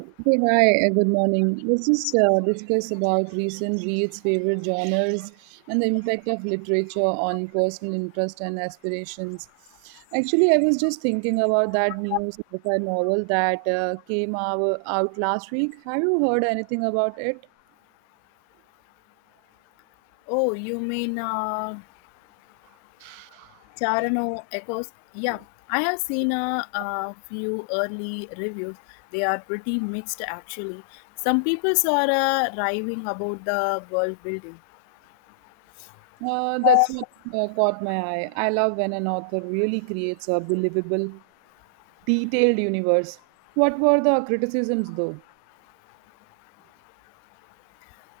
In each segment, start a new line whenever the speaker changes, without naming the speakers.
Hey, hi, good morning. Let's just discuss about recent reads, favorite genres, and the impact of literature on personal interest and aspirations. Actually, I was just thinking about that new sci-fi novel that came out last week. Have you heard anything about it?
Oh, you mean Tarano Echoes? Yeah, I have seen a few early reviews. They are pretty mixed actually. Some people are raving about the world building.
That's what caught my eye. I love when an author really creates a believable, detailed universe. What were the criticisms, though?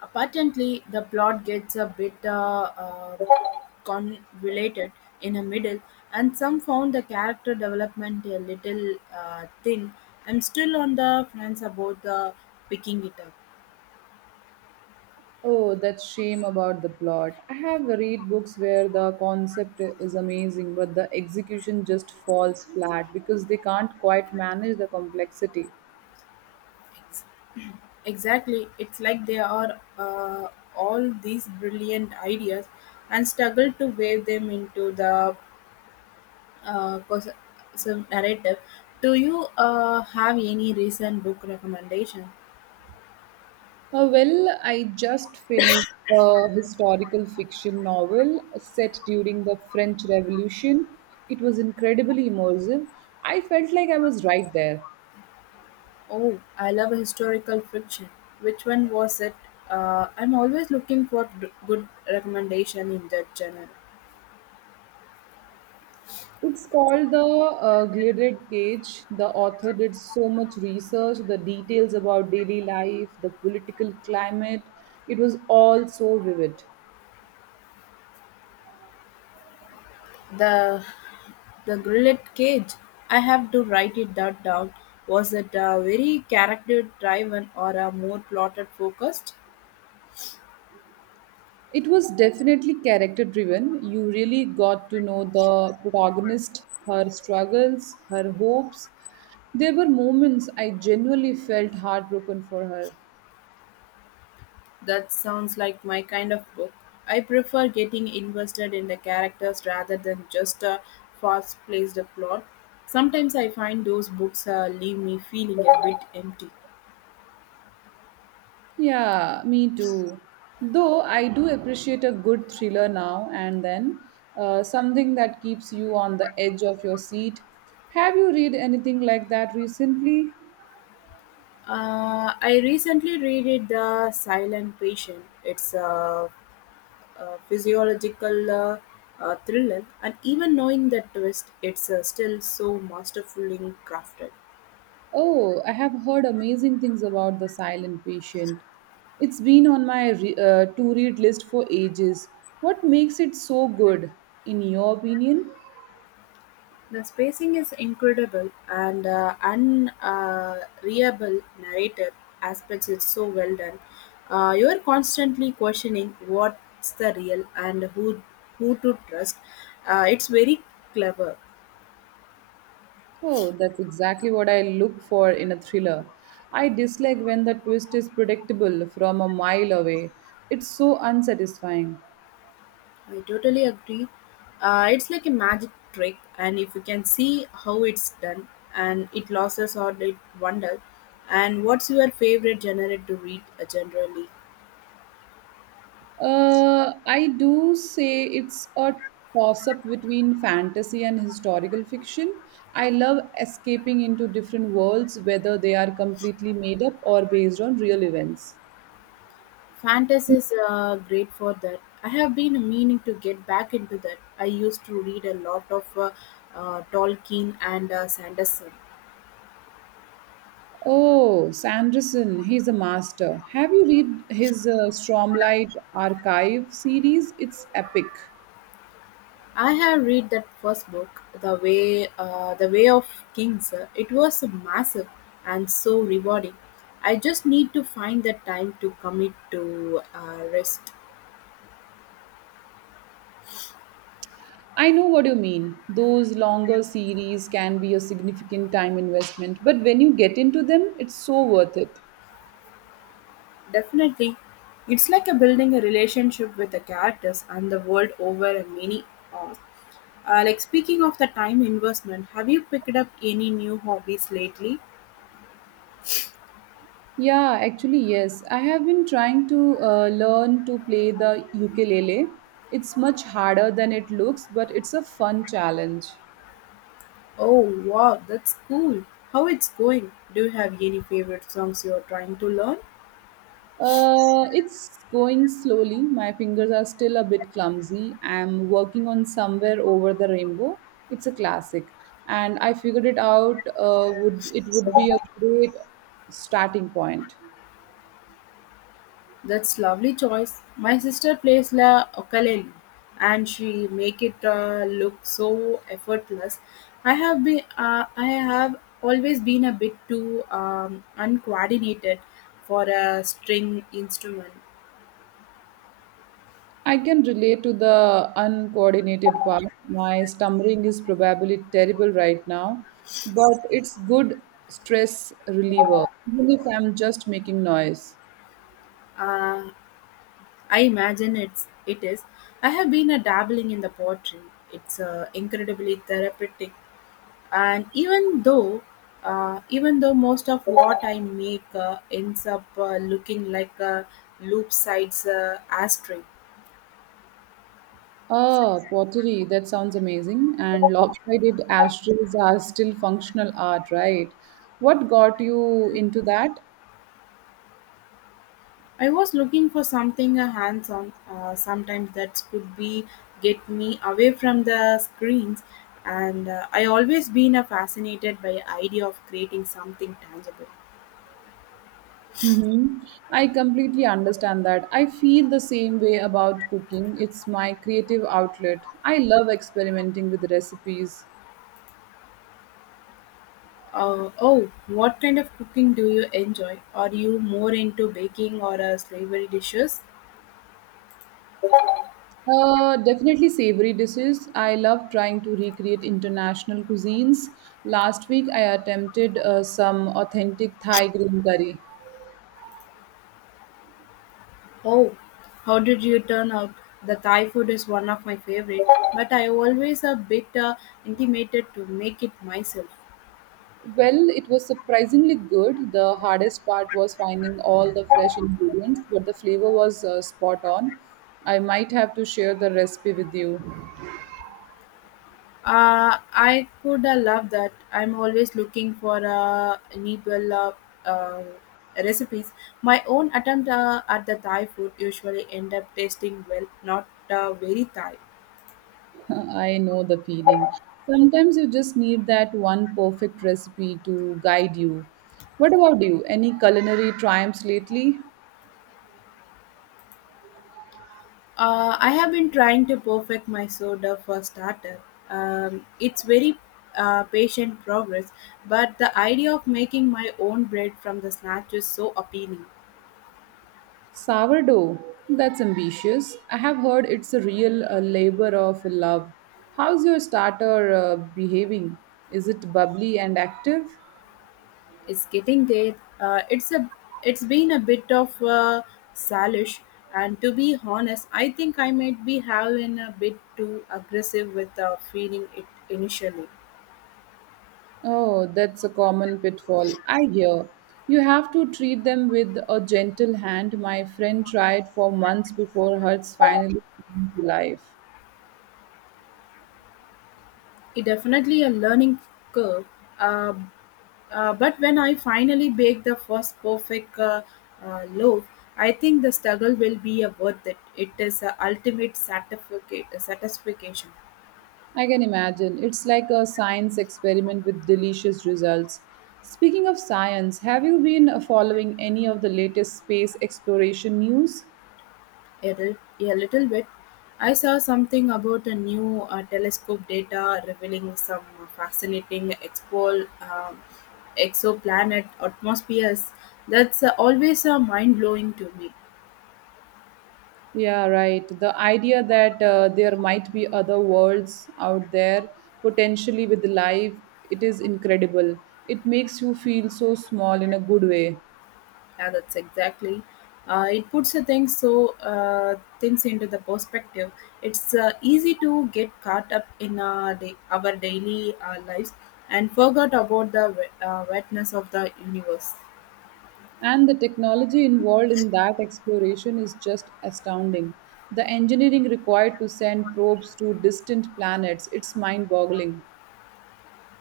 Apparently, the plot gets a bit convoluted in the middle, and some found the character development a little thin. I'm still on the fence about the picking it up.
Oh, that shame about the plot. I have read books where the concept is amazing, but the execution just falls flat because they can't quite manage the complexity.
Exactly. It's like there are all these brilliant ideas and struggle to wave them into the uh, cos- some narrative. Do you have any recent book recommendation?
Well, I just finished a historical fiction novel set during the French Revolution. It was incredibly immersive. I felt like I was right there.
Oh, I love historical fiction. Which one was it? I'm always looking for good recommendation in that genre.
It's called the Gilded Cage. The author did so much research, the details about daily life, the political climate. It was all so vivid.
The the grillet cage. I have to write it that down. Was it a very character driven or a more plotted focused?
It was definitely character driven. You really got to know the protagonist, her struggles, her hopes. There were moments I genuinely felt heartbroken for her.
That sounds like my kind of book. I prefer getting invested in the characters rather than just a fast placed plot. Sometimes I find those books leave me feeling a bit empty.
Yeah, me too. Though I do appreciate a good thriller now and then, something that keeps you on the edge of your seat. Have you read anything like that recently?
I recently read it, The Silent Patient. It's a physiological thriller, and even knowing that twist, it's still so masterfully crafted.
Oh, I have heard amazing things about The Silent Patient. It's been on my to read list for ages. What makes it so good, in your opinion?
The spacing is incredible, and unreliable narrative aspects is so well done. You are constantly questioning what's the real and who to trust. It's very clever.
Oh, that's exactly what I look for in a thriller. I dislike when the twist is predictable from a mile away. It's so unsatisfying.
I totally agree. It's like a magic trick, and if you can see how it's done, and it loses or it wonder. And what's your favorite genre to read generally?
I do say it's a toss up between fantasy and historical fiction. I love escaping into different worlds, whether they are completely made up or based on real events.
Fantasy is great for that. I have been meaning to get back into that. I used to read a lot of Tolkien and Sanderson.
Oh, Sanderson, he's a master. Have you read his Stormlight Archive series? It's epic.
I have read that first book, the Way of Kings. It was massive and so rewarding. I just need to find the time to commit to rest.
I know what you mean. Those longer series can be a significant time investment, but when you get into them, it's so worth it.
Definitely, it's like a building a relationship with the characters and the world over a many hours. Like speaking of the time investment, have you picked up any new hobbies lately?
Yeah, actually, yes. I have been trying to learn to play the ukulele. It's much harder than it looks, but it's a fun challenge.
Oh wow, that's cool. How it's going? Do you have any favorite songs you are trying to learn?
It's going slowly. My fingers are still a bit clumsy. I'm working on Somewhere Over the Rainbow. It's a classic, and I figured it out. Would it would be a great starting point.
That's lovely choice. My sister plays la ukulele, and she make it look so effortless. I have always been a bit too uncoordinated for a string instrument.
I can relate to the uncoordinated part. My stammering is probably terrible right now, but it's good stress reliever, even if I'm just making noise.
Uh, I imagine it is. I have been a dabbling in the pottery. It's incredibly therapeutic and even though most of what I make ends up looking like a loop sides ashtray.
Ah, pottery. That sounds amazing. And lopsided ashtrays are still functional art, right? What got you into that?
I was looking for something hands-on. Sometimes that could be get me away from the screens, and I always been fascinated by idea of creating something tangible.
Mm-hmm. I completely understand that. I feel the same way about cooking. It's my creative outlet. I love experimenting with recipes.
Oh, what kind of cooking do you enjoy? Are you more into baking or savory dishes?
Definitely savory dishes. I love trying to recreate international cuisines. Last week, I attempted some authentic Thai green curry.
Oh, how did you turn out? The Thai food is one of my favorite, but I always a bit intimidated to make it myself.
Well, it was surprisingly good. The hardest part was finding all the fresh ingredients, but the flavor was spot on. I might have to share the recipe with you.
I could love that. I'm always looking for enable uh, recipes. My own attempt at the Thai food usually end up tasting well, not very Thai.
I know the feeling. Sometimes you just need that one perfect recipe to guide you. What about you? Any culinary triumphs lately?
I have been trying to perfect my soda for starter. It's very patient progress, but the idea of making my own bread from the snatch is so appealing.
Sourdough. That's ambitious. I have heard it's a real labor of love. How's your starter behaving? Is it bubbly and active?
It's getting there. It's been a bit of salish, and to be honest, I think I might be having a bit too aggressive with feeding it initially.
Oh, that's a common pitfall. I hear. You have to treat them with a gentle hand. My friend tried for months before hers finally came to life.
It definitely a learning curve, uh, but when I finally bake the first perfect loaf, I think the struggle will be worth it. It is a ultimate satisfaction.
I can imagine. It's like a science experiment with delicious results. Speaking of science, have you been following any of the latest space exploration news?
A little bit. I saw something about a new telescope data revealing some fascinating exoplanet atmospheres. That's always mind blowing to me.
Yeah, right. The idea that there might be other worlds out there, potentially with life, it is incredible. It makes you feel so small in a good way.
Yeah, that's exactly. It puts the things so things into the perspective. It's easy to get caught up in our daily lives and forget about the wetness of the universe.
And the technology involved in that exploration is just astounding. The engineering required to send probes to distant planets, it's mind boggling.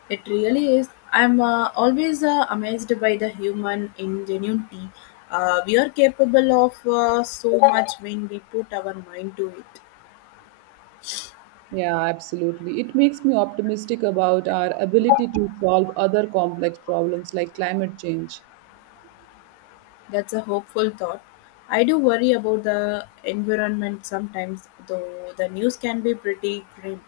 It really is. I'm always amazed by the human ingenuity. We are capable of so much when we put our mind to it.
Yeah, absolutely. It makes me optimistic about our ability to solve other complex problems like climate change.
That's a hopeful thought. I do worry about the environment sometimes, though the news can be pretty grim.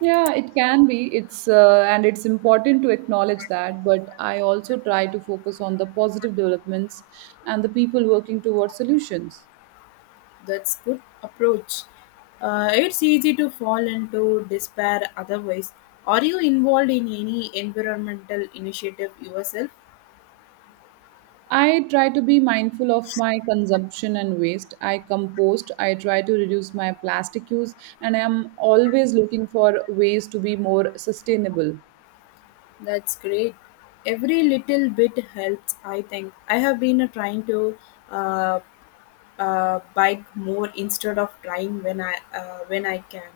Yeah, it can be. It's important to acknowledge that, but I also try to focus on the positive developments and the people working towards solutions.
That's good approach. It's easy to fall into despair otherwise. Are you involved in any environmental initiative yourself?
I try to be mindful of my consumption and waste. I compost, I try to reduce my plastic use, and I am always looking for ways to be more sustainable.
That's great. Every little bit helps, I think. I have been trying to uh, bike more instead of trying when I can.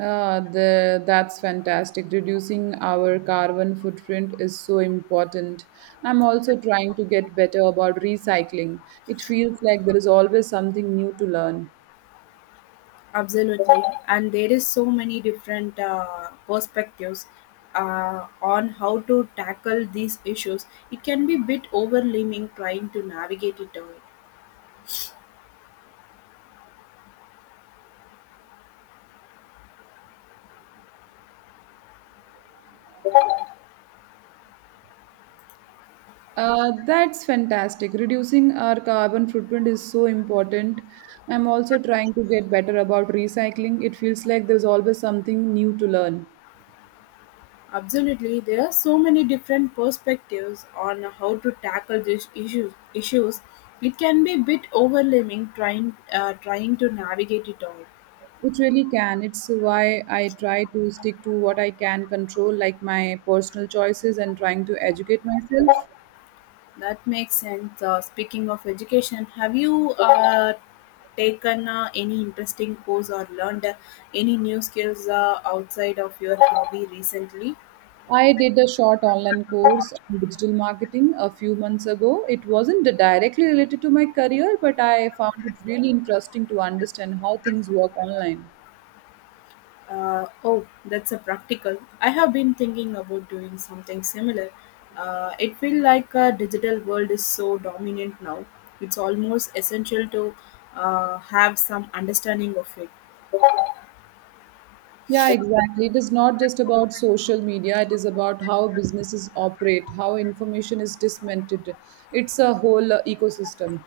That's fantastic. Reducing our carbon footprint is so important. I'm also trying to get better about recycling. It feels like there is always something new to learn.
Absolutely, and there is so many different perspectives on how to tackle these issues. It can be bit overwhelming trying to navigate it all.
That's fantastic. Reducing our carbon footprint is so important. I'm also trying to get better about recycling. It feels like there's always something new to learn.
Absolutely, there are so many different perspectives on how to tackle these issues. Issues, it can be bit overwhelming trying to navigate it all.
It really can. It's why I try to stick to what I can control, like my personal choices and trying to educate myself.
That makes sense. Speaking of education, have you taken any interesting course or learned any new skills outside of your hobby recently?
I did a short online course on digital marketing a few months ago. It wasn't directly related to my career, but I found it really interesting to understand how things work online.
Oh, that's a practical. I have been thinking about doing something similar. It feels like a digital world is so dominant now. It's almost essential to have some understanding of it.
Yeah, exactly. It is not just about social media, it is about how businesses operate, how information is disseminated. It's a whole ecosystem.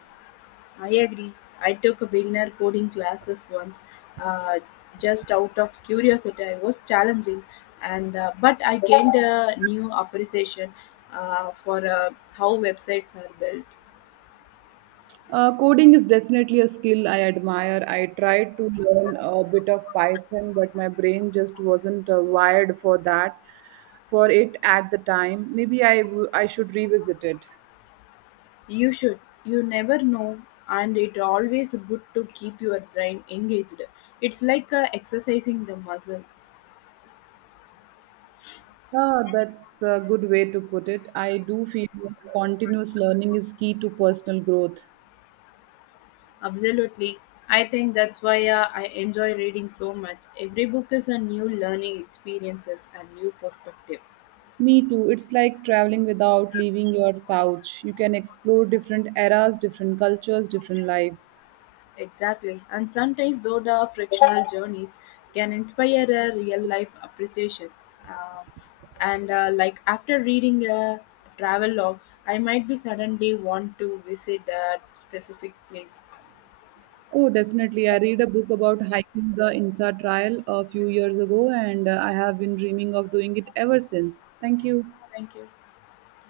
I agree. I took a beginner coding classes once, uh, just out of curiosity. I was challenging, and but I gained a new appreciation for how websites are built.
Coding is definitely a skill I admire. I tried to learn a bit of Python, but my brain just wasn't wired for that, for it at the time. Maybe I should revisit it.
You should. You never know, and it always good to keep your brain engaged. It's like exercising the muscle.
Ah, that's a good way to put it. I do feel like continuous learning is key to personal growth.
Absolutely. I think that's why I enjoy reading so much. Every book is a new learning experiences and new perspective.
Me too. It's like traveling without leaving your couch. You can explore different eras, different cultures, different lives.
Exactly. And sometimes though the frictional journeys can inspire a real life appreciation. Uh, and like after reading a travel log, I might be suddenly want to visit that specific place.
Oh, definitely. I read a book about hiking the INSA trial a few years ago, and I have been dreaming of doing it ever since. Thank you.
Thank you.